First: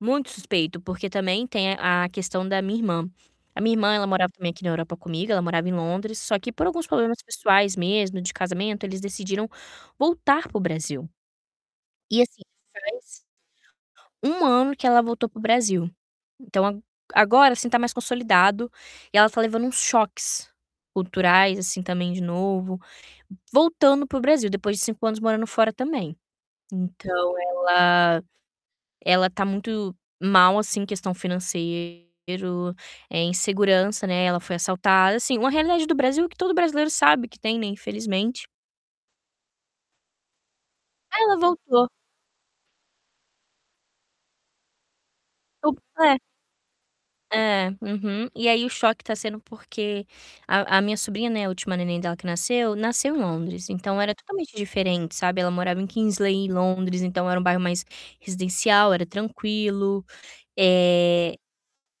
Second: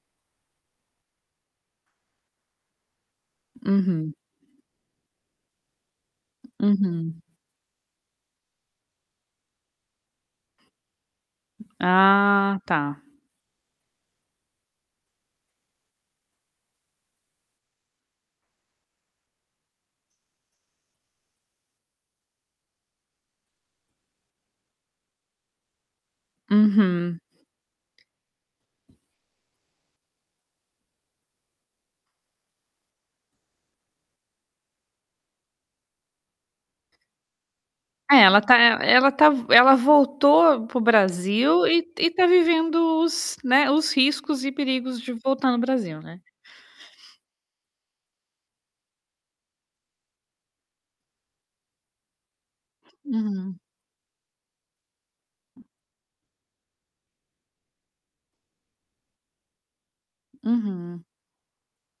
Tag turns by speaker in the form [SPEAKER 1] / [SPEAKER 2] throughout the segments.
[SPEAKER 1] Muito suspeito, porque também tem a questão da minha irmã. A minha irmã, ela
[SPEAKER 2] Uhum.
[SPEAKER 1] morava também aqui na Europa comigo, ela morava em Londres, só que por alguns
[SPEAKER 2] Uhum.
[SPEAKER 1] problemas pessoais mesmo, de casamento, eles decidiram voltar para o Brasil. E, assim,
[SPEAKER 2] Ah, tá.
[SPEAKER 1] faz 1 ano que ela voltou para o Brasil. Então a agora, assim, tá mais consolidado e ela tá levando uns choques culturais, assim, também de novo, voltando para o Brasil depois de 5 anos morando fora também.
[SPEAKER 2] Uhum.
[SPEAKER 1] Então ela ela tá muito mal, assim, em questão financeiro, eh, insegurança, né, ela foi assaltada. Assim, uma realidade do Brasil que todo brasileiro sabe que tem, né,
[SPEAKER 2] É, ela
[SPEAKER 1] infelizmente.
[SPEAKER 2] tá ela tá ela voltou para o
[SPEAKER 1] É, ela
[SPEAKER 2] Brasil
[SPEAKER 1] voltou.
[SPEAKER 2] e e tá vivendo os né, os riscos e perigos de voltar no Brasil,
[SPEAKER 1] [unintelligible]
[SPEAKER 2] né?
[SPEAKER 1] É, uhum. E aí o choque tá sendo porque a a minha sobrinha, né, a última neném dela que nasceu, nasceu em
[SPEAKER 2] Hum.
[SPEAKER 1] Londres, então era totalmente diferente, sabe. Ela morava em Kingsley, em Londres, então era um bairro mais residencial, era tranquilo.
[SPEAKER 2] Uhum.
[SPEAKER 1] Eh,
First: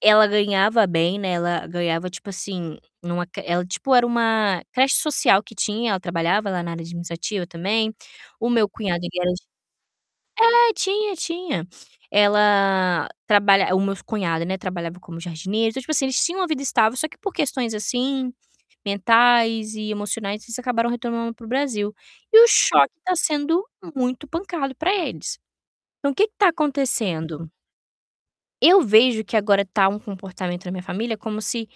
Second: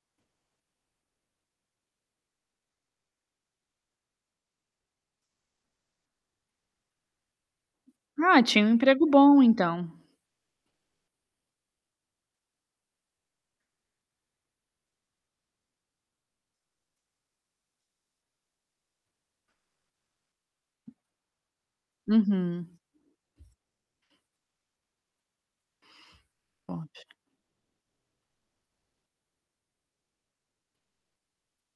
[SPEAKER 1] ela ganhava bem, né, ela ganhava tipo assim, numa ela tipo era uma creche social que tinha, ela trabalhava lá na área administrativa também.
[SPEAKER 2] Ah,
[SPEAKER 1] O
[SPEAKER 2] tinha
[SPEAKER 1] meu
[SPEAKER 2] um
[SPEAKER 1] cunhado
[SPEAKER 2] emprego
[SPEAKER 1] ele era eng
[SPEAKER 2] bom, então.
[SPEAKER 1] É, tinha, tinha. Ela trabalha o meu cunhado, né, trabalhava como jardineiro. Então, tipo assim, eles tinham uma vida estável, só que por questões, assim, mentais e emocionais, eles acabaram retornando para o Brasil. E o
[SPEAKER 2] Uhum.
[SPEAKER 1] choque tá sendo muito pancado pra eles. Então, o que que tá
[SPEAKER 2] Pode.
[SPEAKER 1] acontecendo? Eu vejo que agora tá um comportamento da minha família como se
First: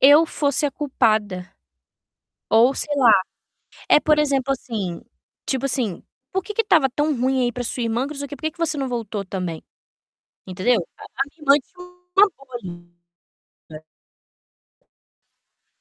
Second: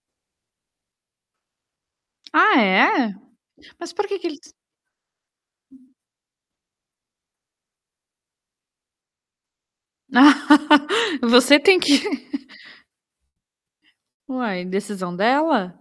[SPEAKER 1] eu fosse a culpada
[SPEAKER 2] Ah,
[SPEAKER 1] ou sei lá.
[SPEAKER 2] é? Mas
[SPEAKER 1] É,
[SPEAKER 2] por
[SPEAKER 1] por
[SPEAKER 2] que que ele
[SPEAKER 1] exemplo, assim, tipo assim: "Por que que estava tão ruim aí pra sua irmã, que não sei o quê, por que que você não voltou também?", entendeu? A minha irmã
[SPEAKER 2] Você tem
[SPEAKER 1] tinha
[SPEAKER 2] que
[SPEAKER 1] uma boa vida
[SPEAKER 2] Uai, decisão dela?